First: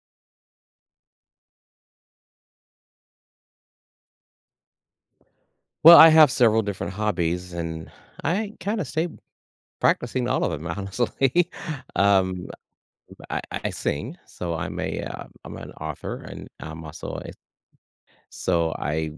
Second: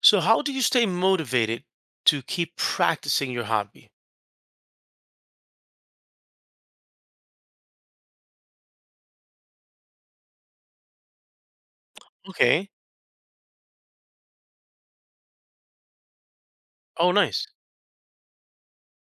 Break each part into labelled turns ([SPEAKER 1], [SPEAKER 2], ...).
[SPEAKER 1] So how do you stay motivated to keep practicing your hobby?
[SPEAKER 2] Well, I have several different hobbies, and I kind of stay practicing all of them, honestly. um,
[SPEAKER 1] Okay.
[SPEAKER 2] I sing, so I'm a I'm an author, and I'm
[SPEAKER 1] Oh,
[SPEAKER 2] also a,
[SPEAKER 1] nice.
[SPEAKER 2] so I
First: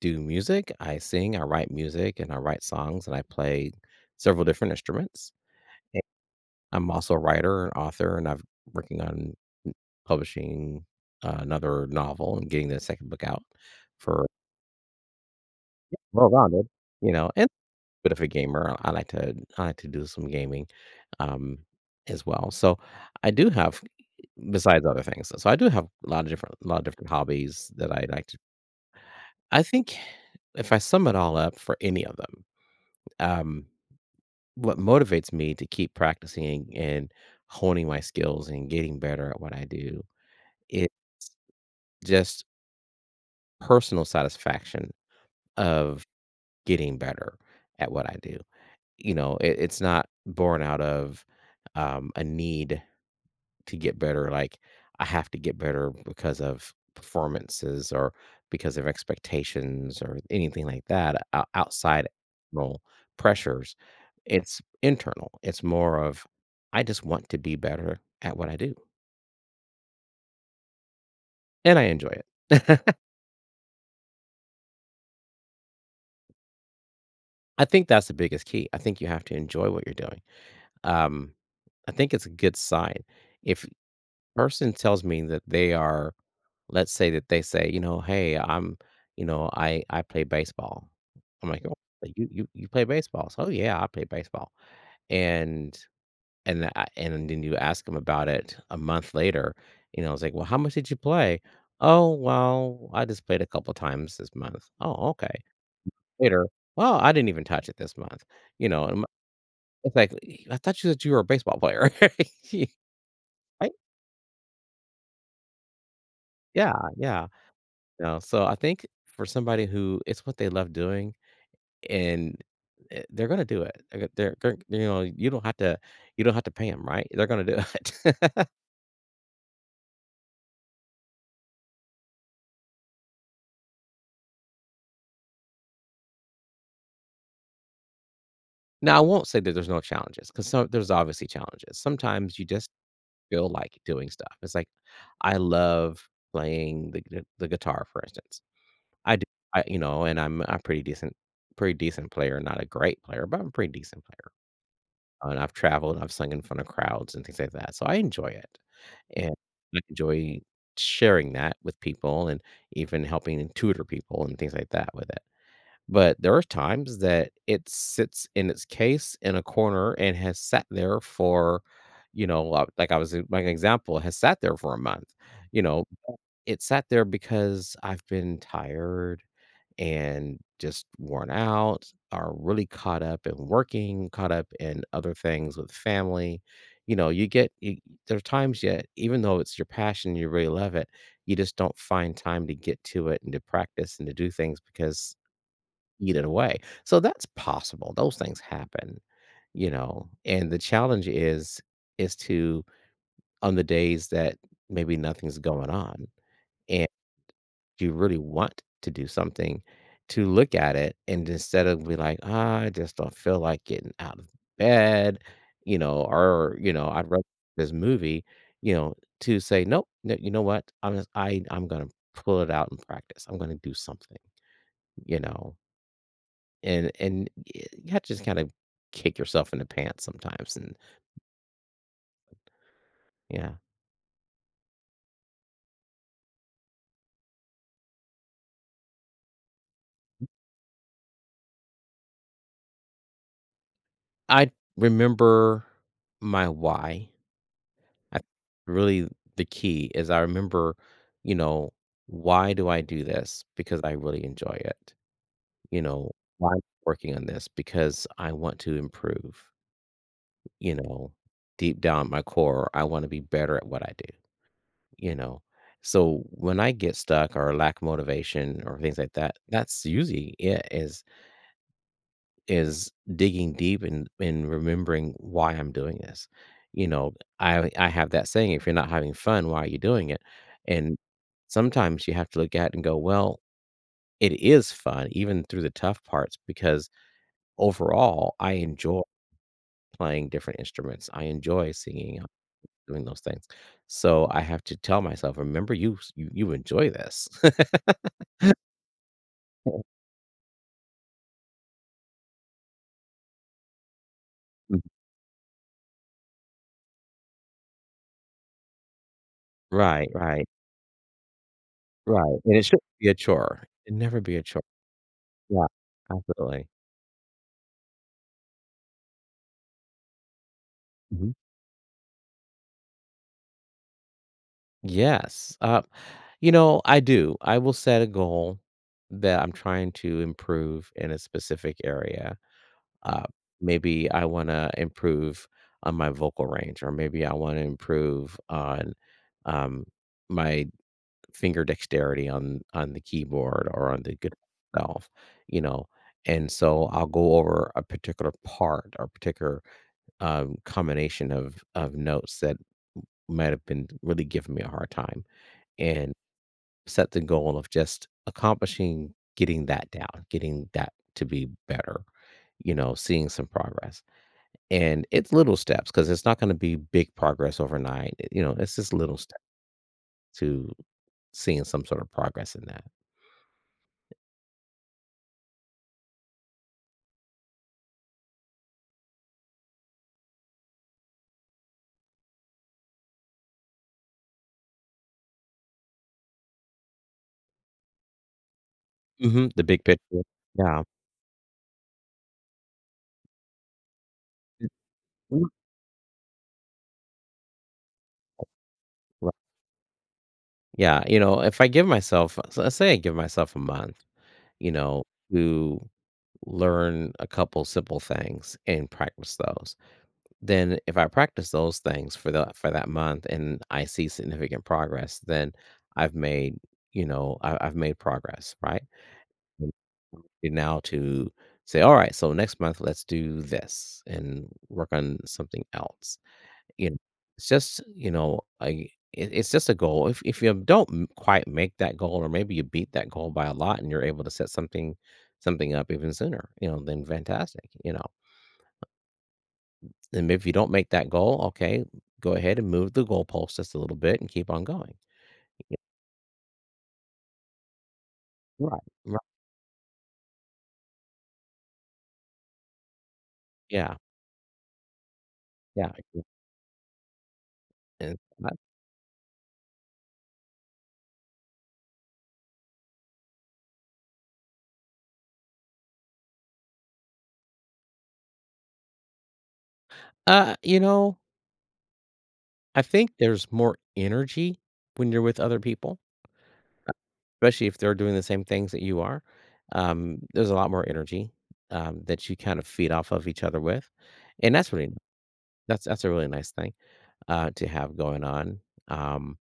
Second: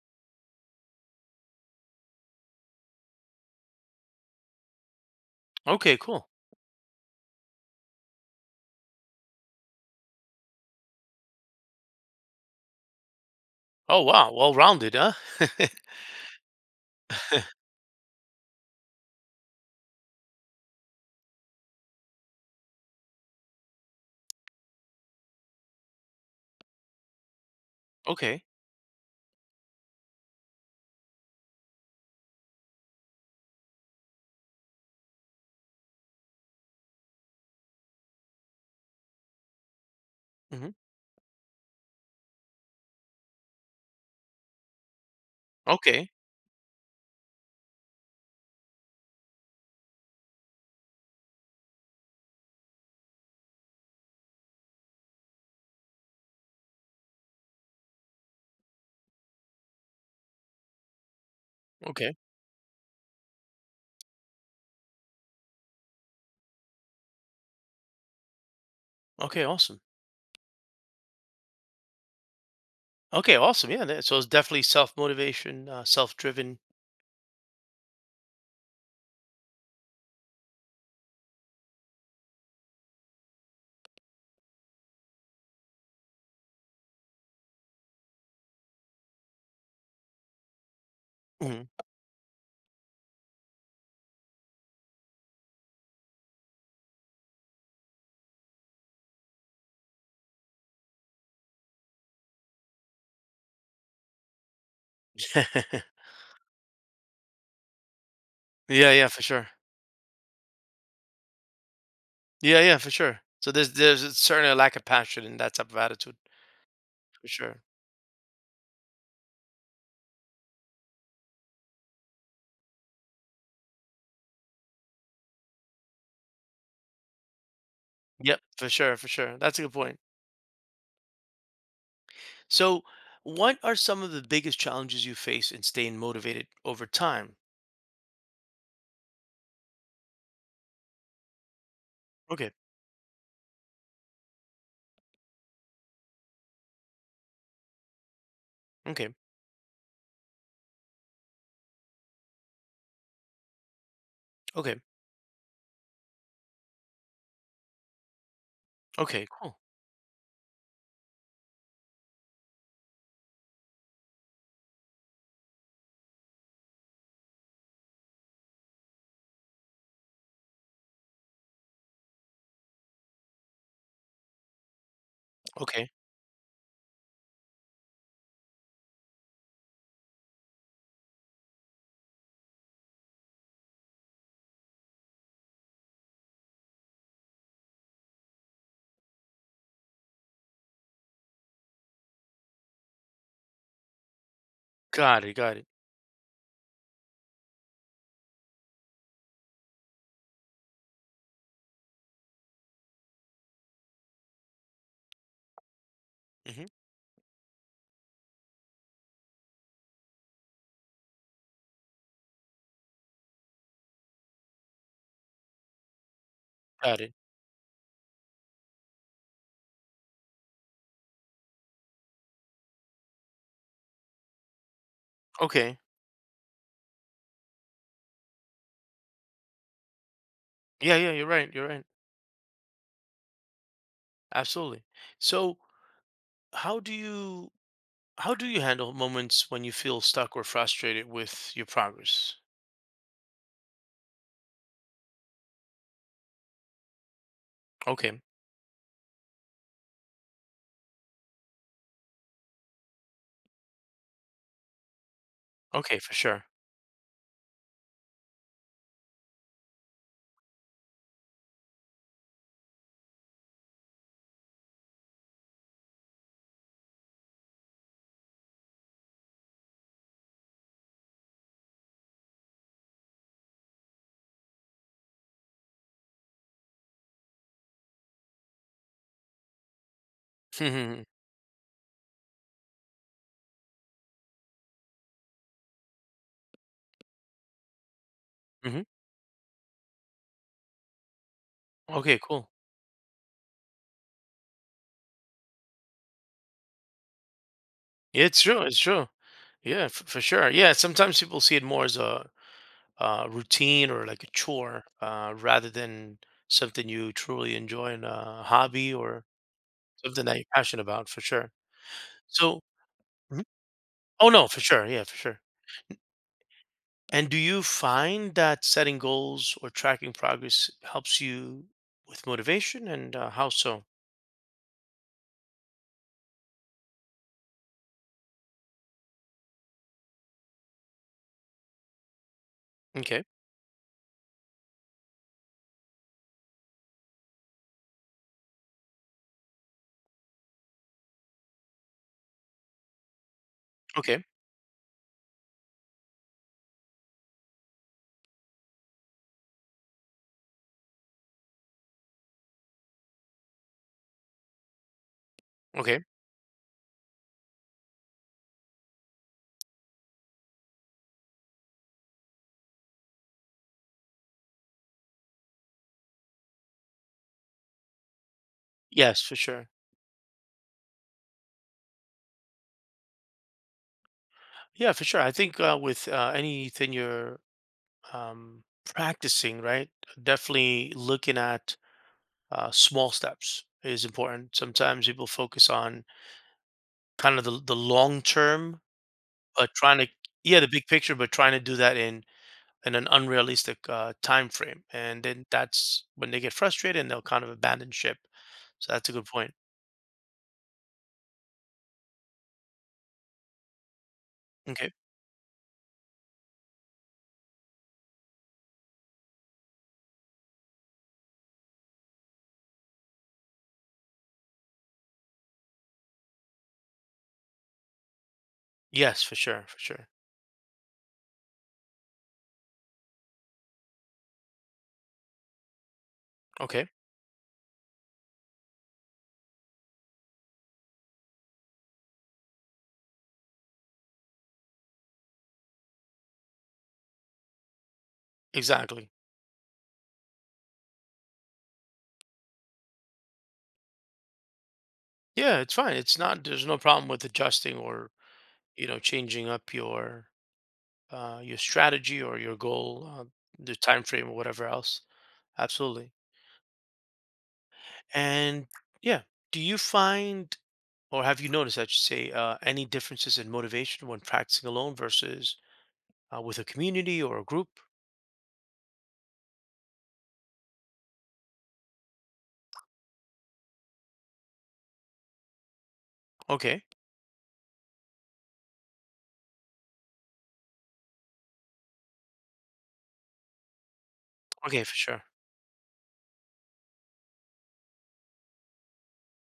[SPEAKER 2] do music. I sing, I write music, and I write songs, and I play several different instruments.
[SPEAKER 1] Okay,
[SPEAKER 2] And
[SPEAKER 1] cool.
[SPEAKER 2] I'm also a writer and author, and I'm working on publishing another novel and getting the second book out
[SPEAKER 1] Oh,
[SPEAKER 2] for
[SPEAKER 1] wow. Well-rounded, huh?
[SPEAKER 2] well rounded. And bit of a gamer. I like to I like to do some gaming, um, as well. So I do have besides other things. So I do have a lot of different hobbies that I like to
[SPEAKER 1] Okay.
[SPEAKER 2] I think if I sum it all up for any of them, um, what motivates me to keep practicing and honing my skills and getting better at what I do
[SPEAKER 1] Hmm.
[SPEAKER 2] is just personal satisfaction of
[SPEAKER 1] Okay.
[SPEAKER 2] getting better at what I do. It's not born out of a need to get better. Like I have to get better because of performances or because of expectations or anything like that outside
[SPEAKER 1] Okay.
[SPEAKER 2] external pressures. It's internal. It's more of I just want to be better at what I do
[SPEAKER 1] Okay. Awesome.
[SPEAKER 2] and I enjoy it.
[SPEAKER 1] Okay. Awesome. Yeah. So it's definitely self-motivation, self-driven.
[SPEAKER 2] I think that's the biggest key. I think you have to enjoy what you're doing. Um, I think it's a good sign. If a person tells me that they are Let's say that they say, you know, "Hey, I'm you know, I play baseball." I'm like,
[SPEAKER 1] Mhm.
[SPEAKER 2] "Oh, like, you play baseball?" "So, "Oh, yeah, I play baseball." And and I and then you ask them about it a month later, you know, it's like, "Well, how much did you play?" "Oh, well, I just played a couple times this month." "Oh, okay." Later, "Well, I didn't even touch it this month." You know,
[SPEAKER 1] Yeah.
[SPEAKER 2] and
[SPEAKER 1] Yeah. For sure.
[SPEAKER 2] it's like, "E, "I thought you said you were a baseball player."
[SPEAKER 1] Yeah. Yeah. For sure. So there's
[SPEAKER 2] Right?
[SPEAKER 1] a certain lack of passion in that type of attitude.
[SPEAKER 2] Yeah, yeah.
[SPEAKER 1] For sure.
[SPEAKER 2] No, so I think for somebody who it's what they love doing and, they're gonna do it. They're they you know, you don't have to you don't have to pay them, right? They're gonna do
[SPEAKER 1] Yep.
[SPEAKER 2] it.
[SPEAKER 1] For sure. For sure. That's a good point. So, what are some of the biggest challenges you face in staying motivated over time?
[SPEAKER 2] Now, I won't say that there's no challenges, 'cause some there's obviously challenges. Sometimes you
[SPEAKER 1] Okay,
[SPEAKER 2] just feel like doing stuff. It's like, I love playing the guitar, for instance.
[SPEAKER 1] okay,
[SPEAKER 2] I do, I you know, and I'm a pretty decent player, not a great player, but I'm a pretty decent player.
[SPEAKER 1] okay,
[SPEAKER 2] And I've traveled, I've sung in front of crowds and things like that, so I enjoy it.
[SPEAKER 1] okay,
[SPEAKER 2] And
[SPEAKER 1] cool.
[SPEAKER 2] I enjoy sharing that with people and even helping and tutor people and things like that with it. But there are times that it sits in its case in a corner and has sat there for, you know, like I was like an example, has sat there for a month. You know,
[SPEAKER 1] Okay,
[SPEAKER 2] it sat there because I've been tired and just worn out, are really caught up in working, caught up in other things with family. You know, you get you, there are times yet, even though it's your passion, you really love it, you just don't find time to get to it and to practice and to do things because
[SPEAKER 1] got it, got it.
[SPEAKER 2] you get it away. So that's possible. Those things happen, you know. And the challenge is to on the days that maybe nothing's going on
[SPEAKER 1] Hmm.
[SPEAKER 2] do you really want to do something, to look at it and instead of be like, "Ah, I just don't feel like getting out of bed," you know, or, you know,
[SPEAKER 1] Got
[SPEAKER 2] "I'd
[SPEAKER 1] it.
[SPEAKER 2] rather this movie," you know, to say, "Nope, no, you know what? I'm just I'm gonna pull it out and practice. I'm gonna do something," you know,
[SPEAKER 1] Okay.
[SPEAKER 2] and y you have to just kinda kick yourself in the pants sometimes and
[SPEAKER 1] Yeah, yeah, you're right. You're right.
[SPEAKER 2] yeah.
[SPEAKER 1] Absolutely. So, how do you how do you handle moments when you feel stuck or frustrated with your progress?
[SPEAKER 2] I remember my why I
[SPEAKER 1] Okay.
[SPEAKER 2] really the key is I remember, you know, why do I do this? Because I really enjoy it. You
[SPEAKER 1] Okay,
[SPEAKER 2] know,
[SPEAKER 1] for sure.
[SPEAKER 2] why am I working on this? Because I want to improve, you know, deep down at my core, I want to be better at what I do, you know. So when I get stuck or lack motivation or things like that, that's usually it is digging deep and remembering why I'm doing this. You know, I have that saying, if you're not having fun, why are you doing it? And
[SPEAKER 1] Hmm.
[SPEAKER 2] sometimes you have to look at it and go, well, it is fun even through the tough parts because overall I
[SPEAKER 1] Hmm.
[SPEAKER 2] enjoy playing different instruments. I enjoy
[SPEAKER 1] Okay,
[SPEAKER 2] singing,
[SPEAKER 1] cool.
[SPEAKER 2] doing those things. So I have to tell myself, remember you, you enjoy this.
[SPEAKER 1] Yeah, it's true. It's true. Yeah, for sure. Yeah, sometimes people see it more as a routine or like a chore rather than something you truly enjoy in a hobby or
[SPEAKER 2] Right,
[SPEAKER 1] something that you're
[SPEAKER 2] right,
[SPEAKER 1] passionate about for sure.
[SPEAKER 2] right. And
[SPEAKER 1] So
[SPEAKER 2] it should be a
[SPEAKER 1] Mhm.
[SPEAKER 2] chore. It never
[SPEAKER 1] Oh
[SPEAKER 2] be a
[SPEAKER 1] no, for
[SPEAKER 2] chore.
[SPEAKER 1] sure. Yeah, for sure.
[SPEAKER 2] Yeah, absolutely.
[SPEAKER 1] And do you find that setting goals or tracking progress helps
[SPEAKER 2] Mm-hmm.
[SPEAKER 1] you with motivation and how so?
[SPEAKER 2] Yes. You know, I do. I will set a goal that I'm trying to improve in a specific area.
[SPEAKER 1] Okay.
[SPEAKER 2] Uh, maybe I want to improve on my vocal range, or maybe I want to improve on um, my finger dexterity on the keyboard or on the
[SPEAKER 1] Okay.
[SPEAKER 2] guitar itself. You know, and so I'll go over a particular part or particular combination of notes that might have been really giving me a hard time
[SPEAKER 1] Okay.
[SPEAKER 2] and set the goal of just accomplishing getting that down, getting that to be better, you know, seeing some progress. And it's little steps because it's not going to be big progress overnight. You know, it's just little
[SPEAKER 1] Yes, for
[SPEAKER 2] steps
[SPEAKER 1] sure.
[SPEAKER 2] to seeing some sort of progress in that.
[SPEAKER 1] Yeah, for sure. I think with anything you're practicing, right? Definitely looking at small steps is important. Sometimes people focus on kind of the long term,
[SPEAKER 2] Mhm, the
[SPEAKER 1] but
[SPEAKER 2] big picture.
[SPEAKER 1] yeah, the
[SPEAKER 2] Yeah.
[SPEAKER 1] big picture, but trying to do that in an unrealistic time frame, and
[SPEAKER 2] Mm,
[SPEAKER 1] then that's when they get frustrated and they'll kind of abandon ship. So that's a good
[SPEAKER 2] ri
[SPEAKER 1] point.
[SPEAKER 2] Yeah, you know, if I give myself s let's say I give myself a month, you
[SPEAKER 1] Okay.
[SPEAKER 2] know, to learn a couple simple things and practice those, then if I practice those things for the for that month and I see significant progress, then I've made, you know, I've made progress, right?
[SPEAKER 1] Yes, for sure, for sure.
[SPEAKER 2] And now to say, "Alright, so next month, let's do this and work on something else."
[SPEAKER 1] Okay.
[SPEAKER 2] You know, it's just, you know, it's just a goal. If you don't quite make that goal, or maybe you beat that goal by a lot, and you're able to set something something up even sooner, you know, then fantastic. You know,
[SPEAKER 1] Exactly.
[SPEAKER 2] and if you don't make that goal, okay, go ahead and move the goalpost just a little bit and keep on going.
[SPEAKER 1] Yeah, it's
[SPEAKER 2] Yeah,
[SPEAKER 1] fine. It's not. There's no problem with adjusting or
[SPEAKER 2] right.
[SPEAKER 1] you know
[SPEAKER 2] Right.
[SPEAKER 1] changing up your strategy or your goal, the
[SPEAKER 2] Yeah.
[SPEAKER 1] time frame or whatever else.
[SPEAKER 2] Yeah.
[SPEAKER 1] Absolutely.
[SPEAKER 2] yeah. And, uh,
[SPEAKER 1] And yeah, do you find or have you noticed, I should say, any differences in motivation when practicing alone versus with a community or a group?
[SPEAKER 2] you know, I think there's more energy when you're with other people.
[SPEAKER 1] Okay.
[SPEAKER 2] Especially if they're doing the same things that you are, there's a lot more energy, that you kind of feed off of each other with, and that's
[SPEAKER 1] Okay,
[SPEAKER 2] really
[SPEAKER 1] for sure.
[SPEAKER 2] that's a really nice thing, to have going on, um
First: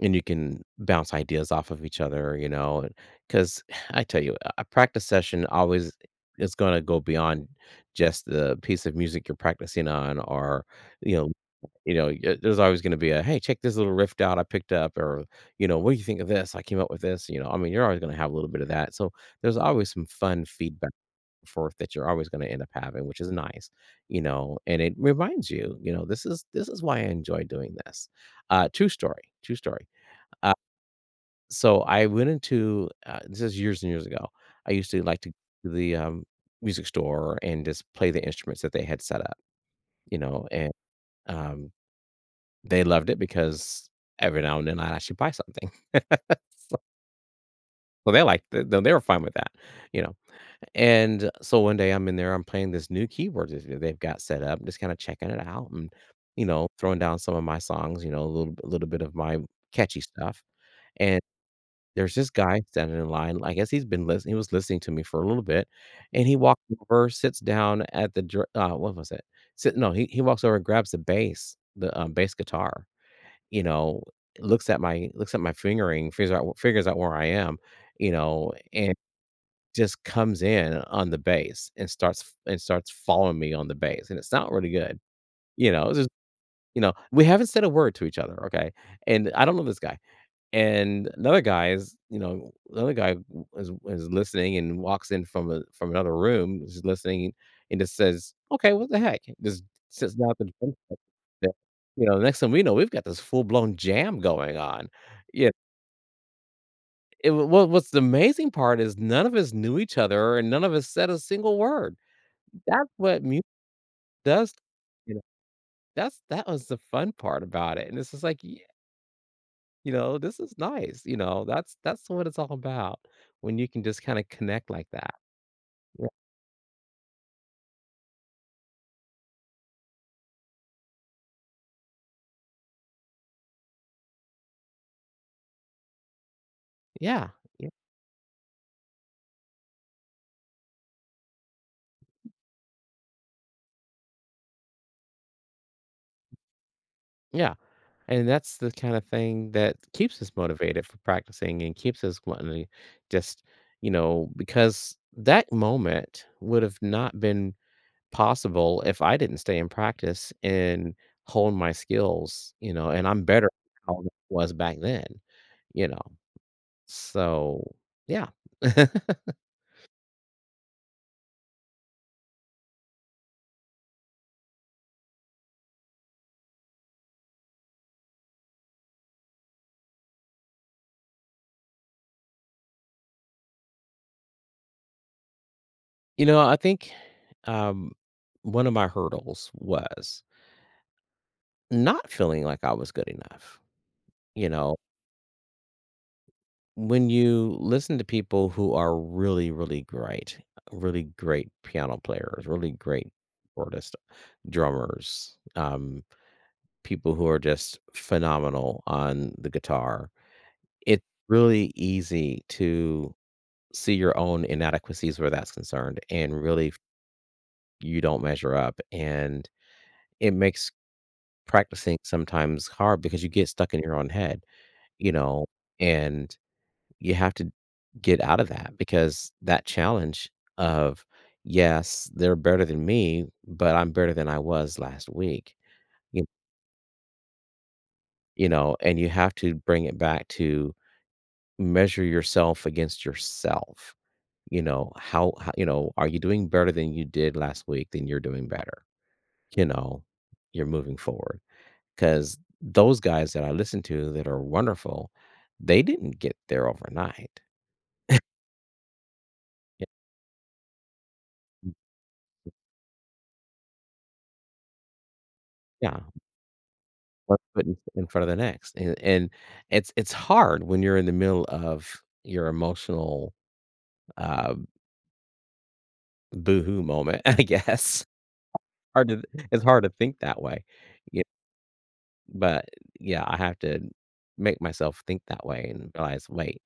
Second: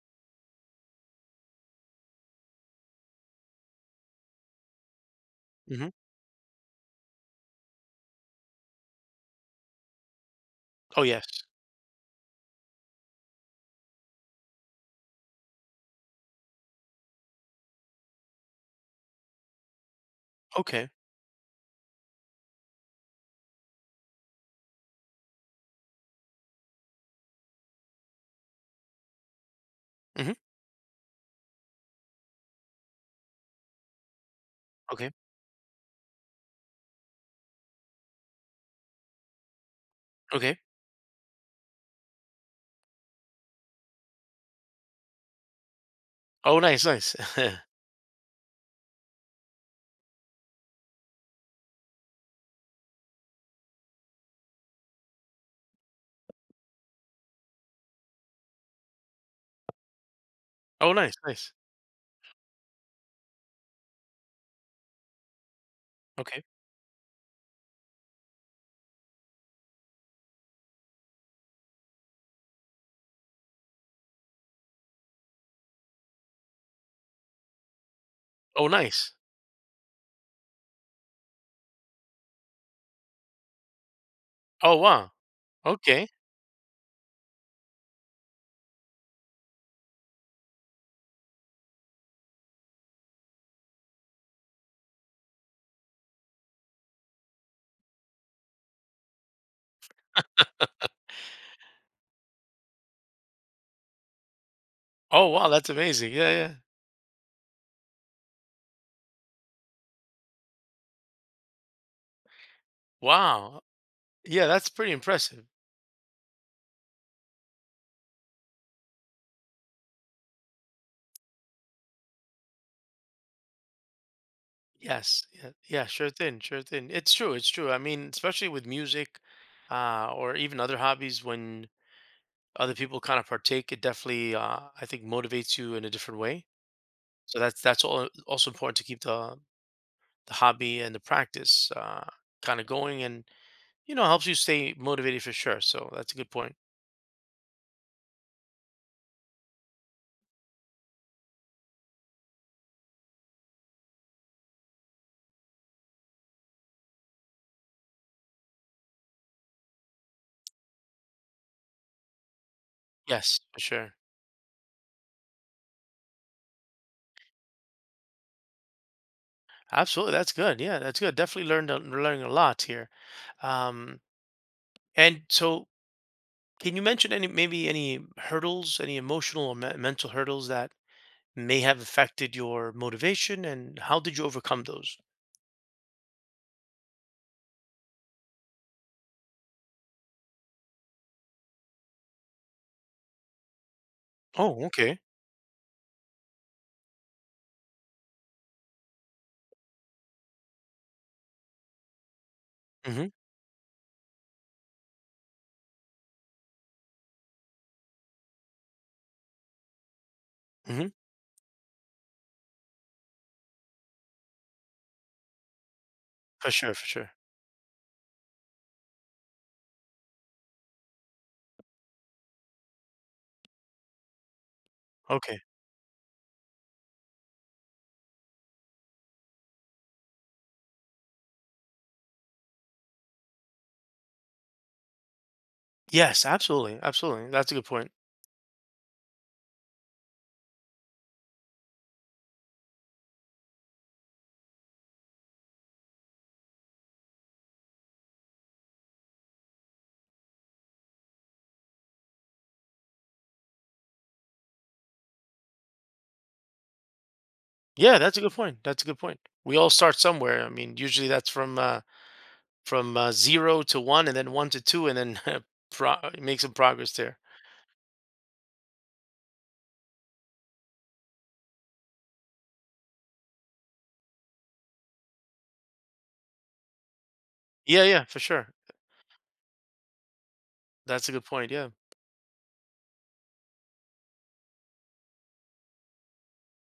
[SPEAKER 2] and you can bounce ideas off of each other, you know, because I tell you, a practice session
[SPEAKER 1] Mhm.
[SPEAKER 2] always is going to go beyond just the piece of music you're practicing on, or
[SPEAKER 1] Oh,
[SPEAKER 2] you
[SPEAKER 1] yes.
[SPEAKER 2] know, there's always going to be a hey, check this little riff out I picked up, or you know, what do you think of this? I came up with this. You know, I mean, you're always going to have a little bit of that. So there's always some fun feedback
[SPEAKER 1] Okay.
[SPEAKER 2] and forth that you're always going to end up having, which is nice, you know, and it reminds you, you know, this is why I enjoy doing this. True story, true story.
[SPEAKER 1] Mhm.
[SPEAKER 2] Uh, so I went into this is years and years ago. I used to
[SPEAKER 1] Okay.
[SPEAKER 2] like to go to the, music store and just play the instruments that they had set up, you know,
[SPEAKER 1] Okay.
[SPEAKER 2] and, um, they loved it because every now and then I'd actually buy something.
[SPEAKER 1] Oh, nice, nice.
[SPEAKER 2] So they liked it, though they were fine with that, you know, and so one day I'm in there, I'm playing this new keyboard that they've got set up, just kinda checking it out and, you know, throwing down some of my songs, you know, a little bit of my catchy stuff,
[SPEAKER 1] Oh, nice,
[SPEAKER 2] and
[SPEAKER 1] nice.
[SPEAKER 2] there's this guy standing in line, I guess he's been listening. He was listening to me for a little bit, and he
[SPEAKER 1] Okay.
[SPEAKER 2] walks over, sits down at the dr what was it? Sit no, he walks over and grabs the, bass guitar, you know, looks at my fingering, figures out where I am, you know,
[SPEAKER 1] Oh,
[SPEAKER 2] and
[SPEAKER 1] nice.
[SPEAKER 2] just comes in on the bass and starts f and starts following me on the bass, and it's not really
[SPEAKER 1] Oh,
[SPEAKER 2] good,
[SPEAKER 1] wow.
[SPEAKER 2] you know, it's
[SPEAKER 1] Okay.
[SPEAKER 2] just you know, we haven't said a word to each other, okay? And I don't know this guy. And another guy is, you know, another guy is listening and walks in from a from another room, is listening and just says, "Okay, what the heck?" Just sits down at the drum set. that- You know, next thing we know, we've got this full blown jam going on.
[SPEAKER 1] Oh, wow,
[SPEAKER 2] Yeah.
[SPEAKER 1] that's amazing. Yeah, yeah.
[SPEAKER 2] What's the amazing part is none of us knew each other and none of us said a single word. That's what music
[SPEAKER 1] Wow. Yeah,
[SPEAKER 2] does.
[SPEAKER 1] that's pretty
[SPEAKER 2] You know,
[SPEAKER 1] impressive.
[SPEAKER 2] that's that was the fun part about it. And it's just like, you know, this is nice, you know, that's what it's all about when you can just kinda connect like that.
[SPEAKER 1] Yes. Yeah. Yeah,
[SPEAKER 2] Yeah,
[SPEAKER 1] sure thing, sure thing. It's true, it's true. I mean, especially with music, or even other hobbies, when other people kind of partake, it definitely, I think motivates you in a different way.
[SPEAKER 2] yeah,
[SPEAKER 1] So
[SPEAKER 2] ye
[SPEAKER 1] that's all also important to keep the hobby and the practice kind of going, and you know helps you stay motivated for sure, so that's a good point.
[SPEAKER 2] yeah, and that's the kinda thing that keeps us motivated for practicing and keeps us wanting to just, you know, because that moment would have not been possible if I didn't stay in practice and hone my skills, you know, and I'm
[SPEAKER 1] Yes,
[SPEAKER 2] better
[SPEAKER 1] for sure.
[SPEAKER 2] now than I was back then, you know, so, yeah.
[SPEAKER 1] Absolutely, that's good. Yeah, that's good. Definitely learning a lot here. um, and so, can you mention any, maybe any hurdles, any emotional or mental hurdles that may have affected your motivation, and how did you overcome those?
[SPEAKER 2] You know, I think, um, one of my hurdles was not feeling like I was good enough. You
[SPEAKER 1] Oh,
[SPEAKER 2] know,
[SPEAKER 1] okay.
[SPEAKER 2] when you listen to people who are really, really great, really great piano players, really
[SPEAKER 1] Mm-hmm.
[SPEAKER 2] great artists, drummers, people who are just phenomenal on the guitar,
[SPEAKER 1] Mm-hmm.
[SPEAKER 2] it's really easy to see your own inadequacies where that's concerned and
[SPEAKER 1] For
[SPEAKER 2] really
[SPEAKER 1] sure, for sure.
[SPEAKER 2] you don't measure up. And it makes practicing sometimes hard because you get stuck in your own head, you
[SPEAKER 1] Okay.
[SPEAKER 2] know, and you have to get out of that because that challenge of, yes, they're better than me, but I'm better than I was last week.
[SPEAKER 1] Yes,
[SPEAKER 2] you,
[SPEAKER 1] absolutely, absolutely, that's a good point.
[SPEAKER 2] you know, and you have to bring it back to measure yourself against yourself. You know, how, you know, are you doing better than you did last week? Then you're doing better. You know, you're moving forward. Because those guys that I listen to that are wonderful, they didn't get there overnight.
[SPEAKER 1] Yeah, that's a good point. That's a good point. We all
[SPEAKER 2] Y
[SPEAKER 1] start somewhere. I mean, usually that's from zero to one, and then one to two, and then
[SPEAKER 2] Yeah,
[SPEAKER 1] make some progress there.
[SPEAKER 2] one foot in front of the next, and it's hard when you're in the middle of your emotional, uh, boohoo moment, I
[SPEAKER 1] Yeah,
[SPEAKER 2] guess.
[SPEAKER 1] yeah, for sure.
[SPEAKER 2] Hard to It's hard to think that way.
[SPEAKER 1] That's a
[SPEAKER 2] Yeah,
[SPEAKER 1] good point. Yeah,
[SPEAKER 2] but, yeah, I have to make myself think that way and realize, "Wait,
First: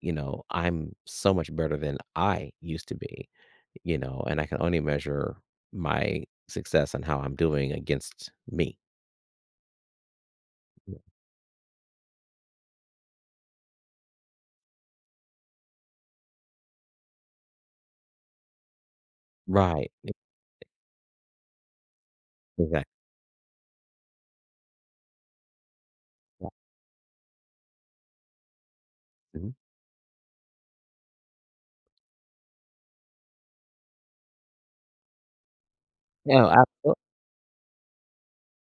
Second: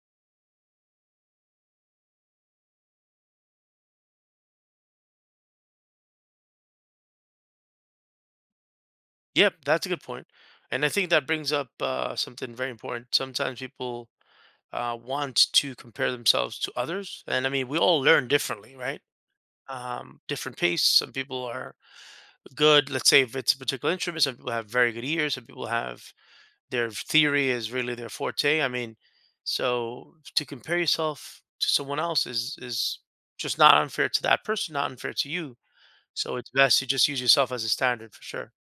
[SPEAKER 2] you know, I'm so much better than I used to be." You know, and I can only measure my success and how I'm doing against me.
[SPEAKER 1] yep, that's a good point. And I think that brings up something very important. Sometimes people want to compare themselves to others, and I mean, we all learn differently, right?
[SPEAKER 2] Right.
[SPEAKER 1] Different pace. Some people are good.
[SPEAKER 2] Exactly.
[SPEAKER 1] Let's say if it's a particular instrument, some people have very good ears. Some people have
[SPEAKER 2] Yeah.
[SPEAKER 1] their theory is really their forte. I mean,
[SPEAKER 2] Mhm.
[SPEAKER 1] so to compare yourself to someone else is just not unfair to that person, not unfair to you. So it's
[SPEAKER 2] No,
[SPEAKER 1] best to
[SPEAKER 2] absolutely.
[SPEAKER 1] just use yourself as a standard for sure.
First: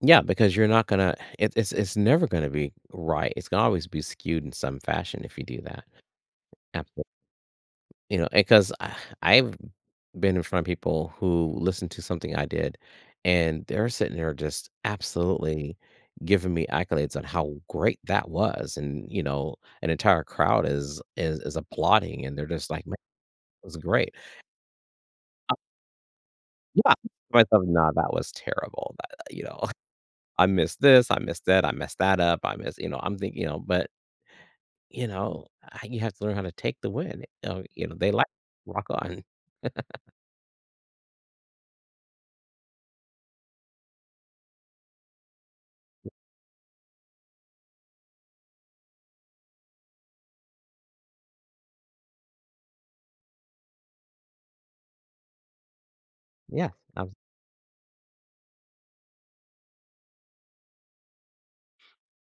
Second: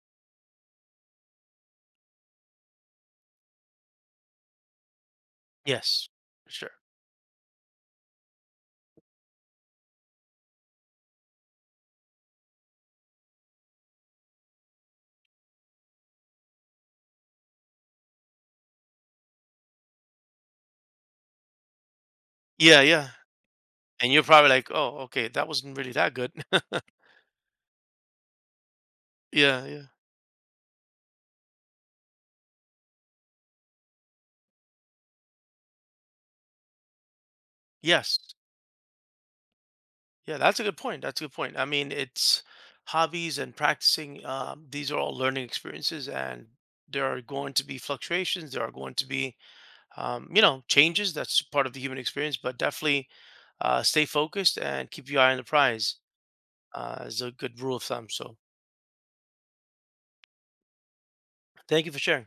[SPEAKER 2] Yeah, because you're not gonna. It's never gonna be right. It's gonna always be skewed in some fashion if you do that.
[SPEAKER 1] Yes, for sure.
[SPEAKER 2] Absolutely. You know, because I've been in front of people who listened to something I did, and they're sitting there just absolutely giving me accolades on how great that was, and you know, an entire crowd is is applauding, and they're just
[SPEAKER 1] Yeah,
[SPEAKER 2] like,
[SPEAKER 1] yeah.
[SPEAKER 2] was great.
[SPEAKER 1] And you're probably like, oh, okay, that wasn't really that good.
[SPEAKER 2] Yeah, I myself, "Nah, that was terrible. That you know,
[SPEAKER 1] Yeah, yeah.
[SPEAKER 2] I missed this, I missed that, I messed that up, I missed," you know, I'm thinking, you know, but, you know, I you have to learn how to take the win. You know, you know, they
[SPEAKER 1] Yes.
[SPEAKER 2] like rock on.
[SPEAKER 1] Yeah, that's a good point. That's a good point. I mean, it's hobbies and practicing. These are all learning experiences, and there are going to be fluctuations. There are going to be you know, changes. That's part of the human experience, but definitely stay focused and keep your eye on the prize
[SPEAKER 2] Yeah,
[SPEAKER 1] is a good rule of thumb. So thank you for sharing.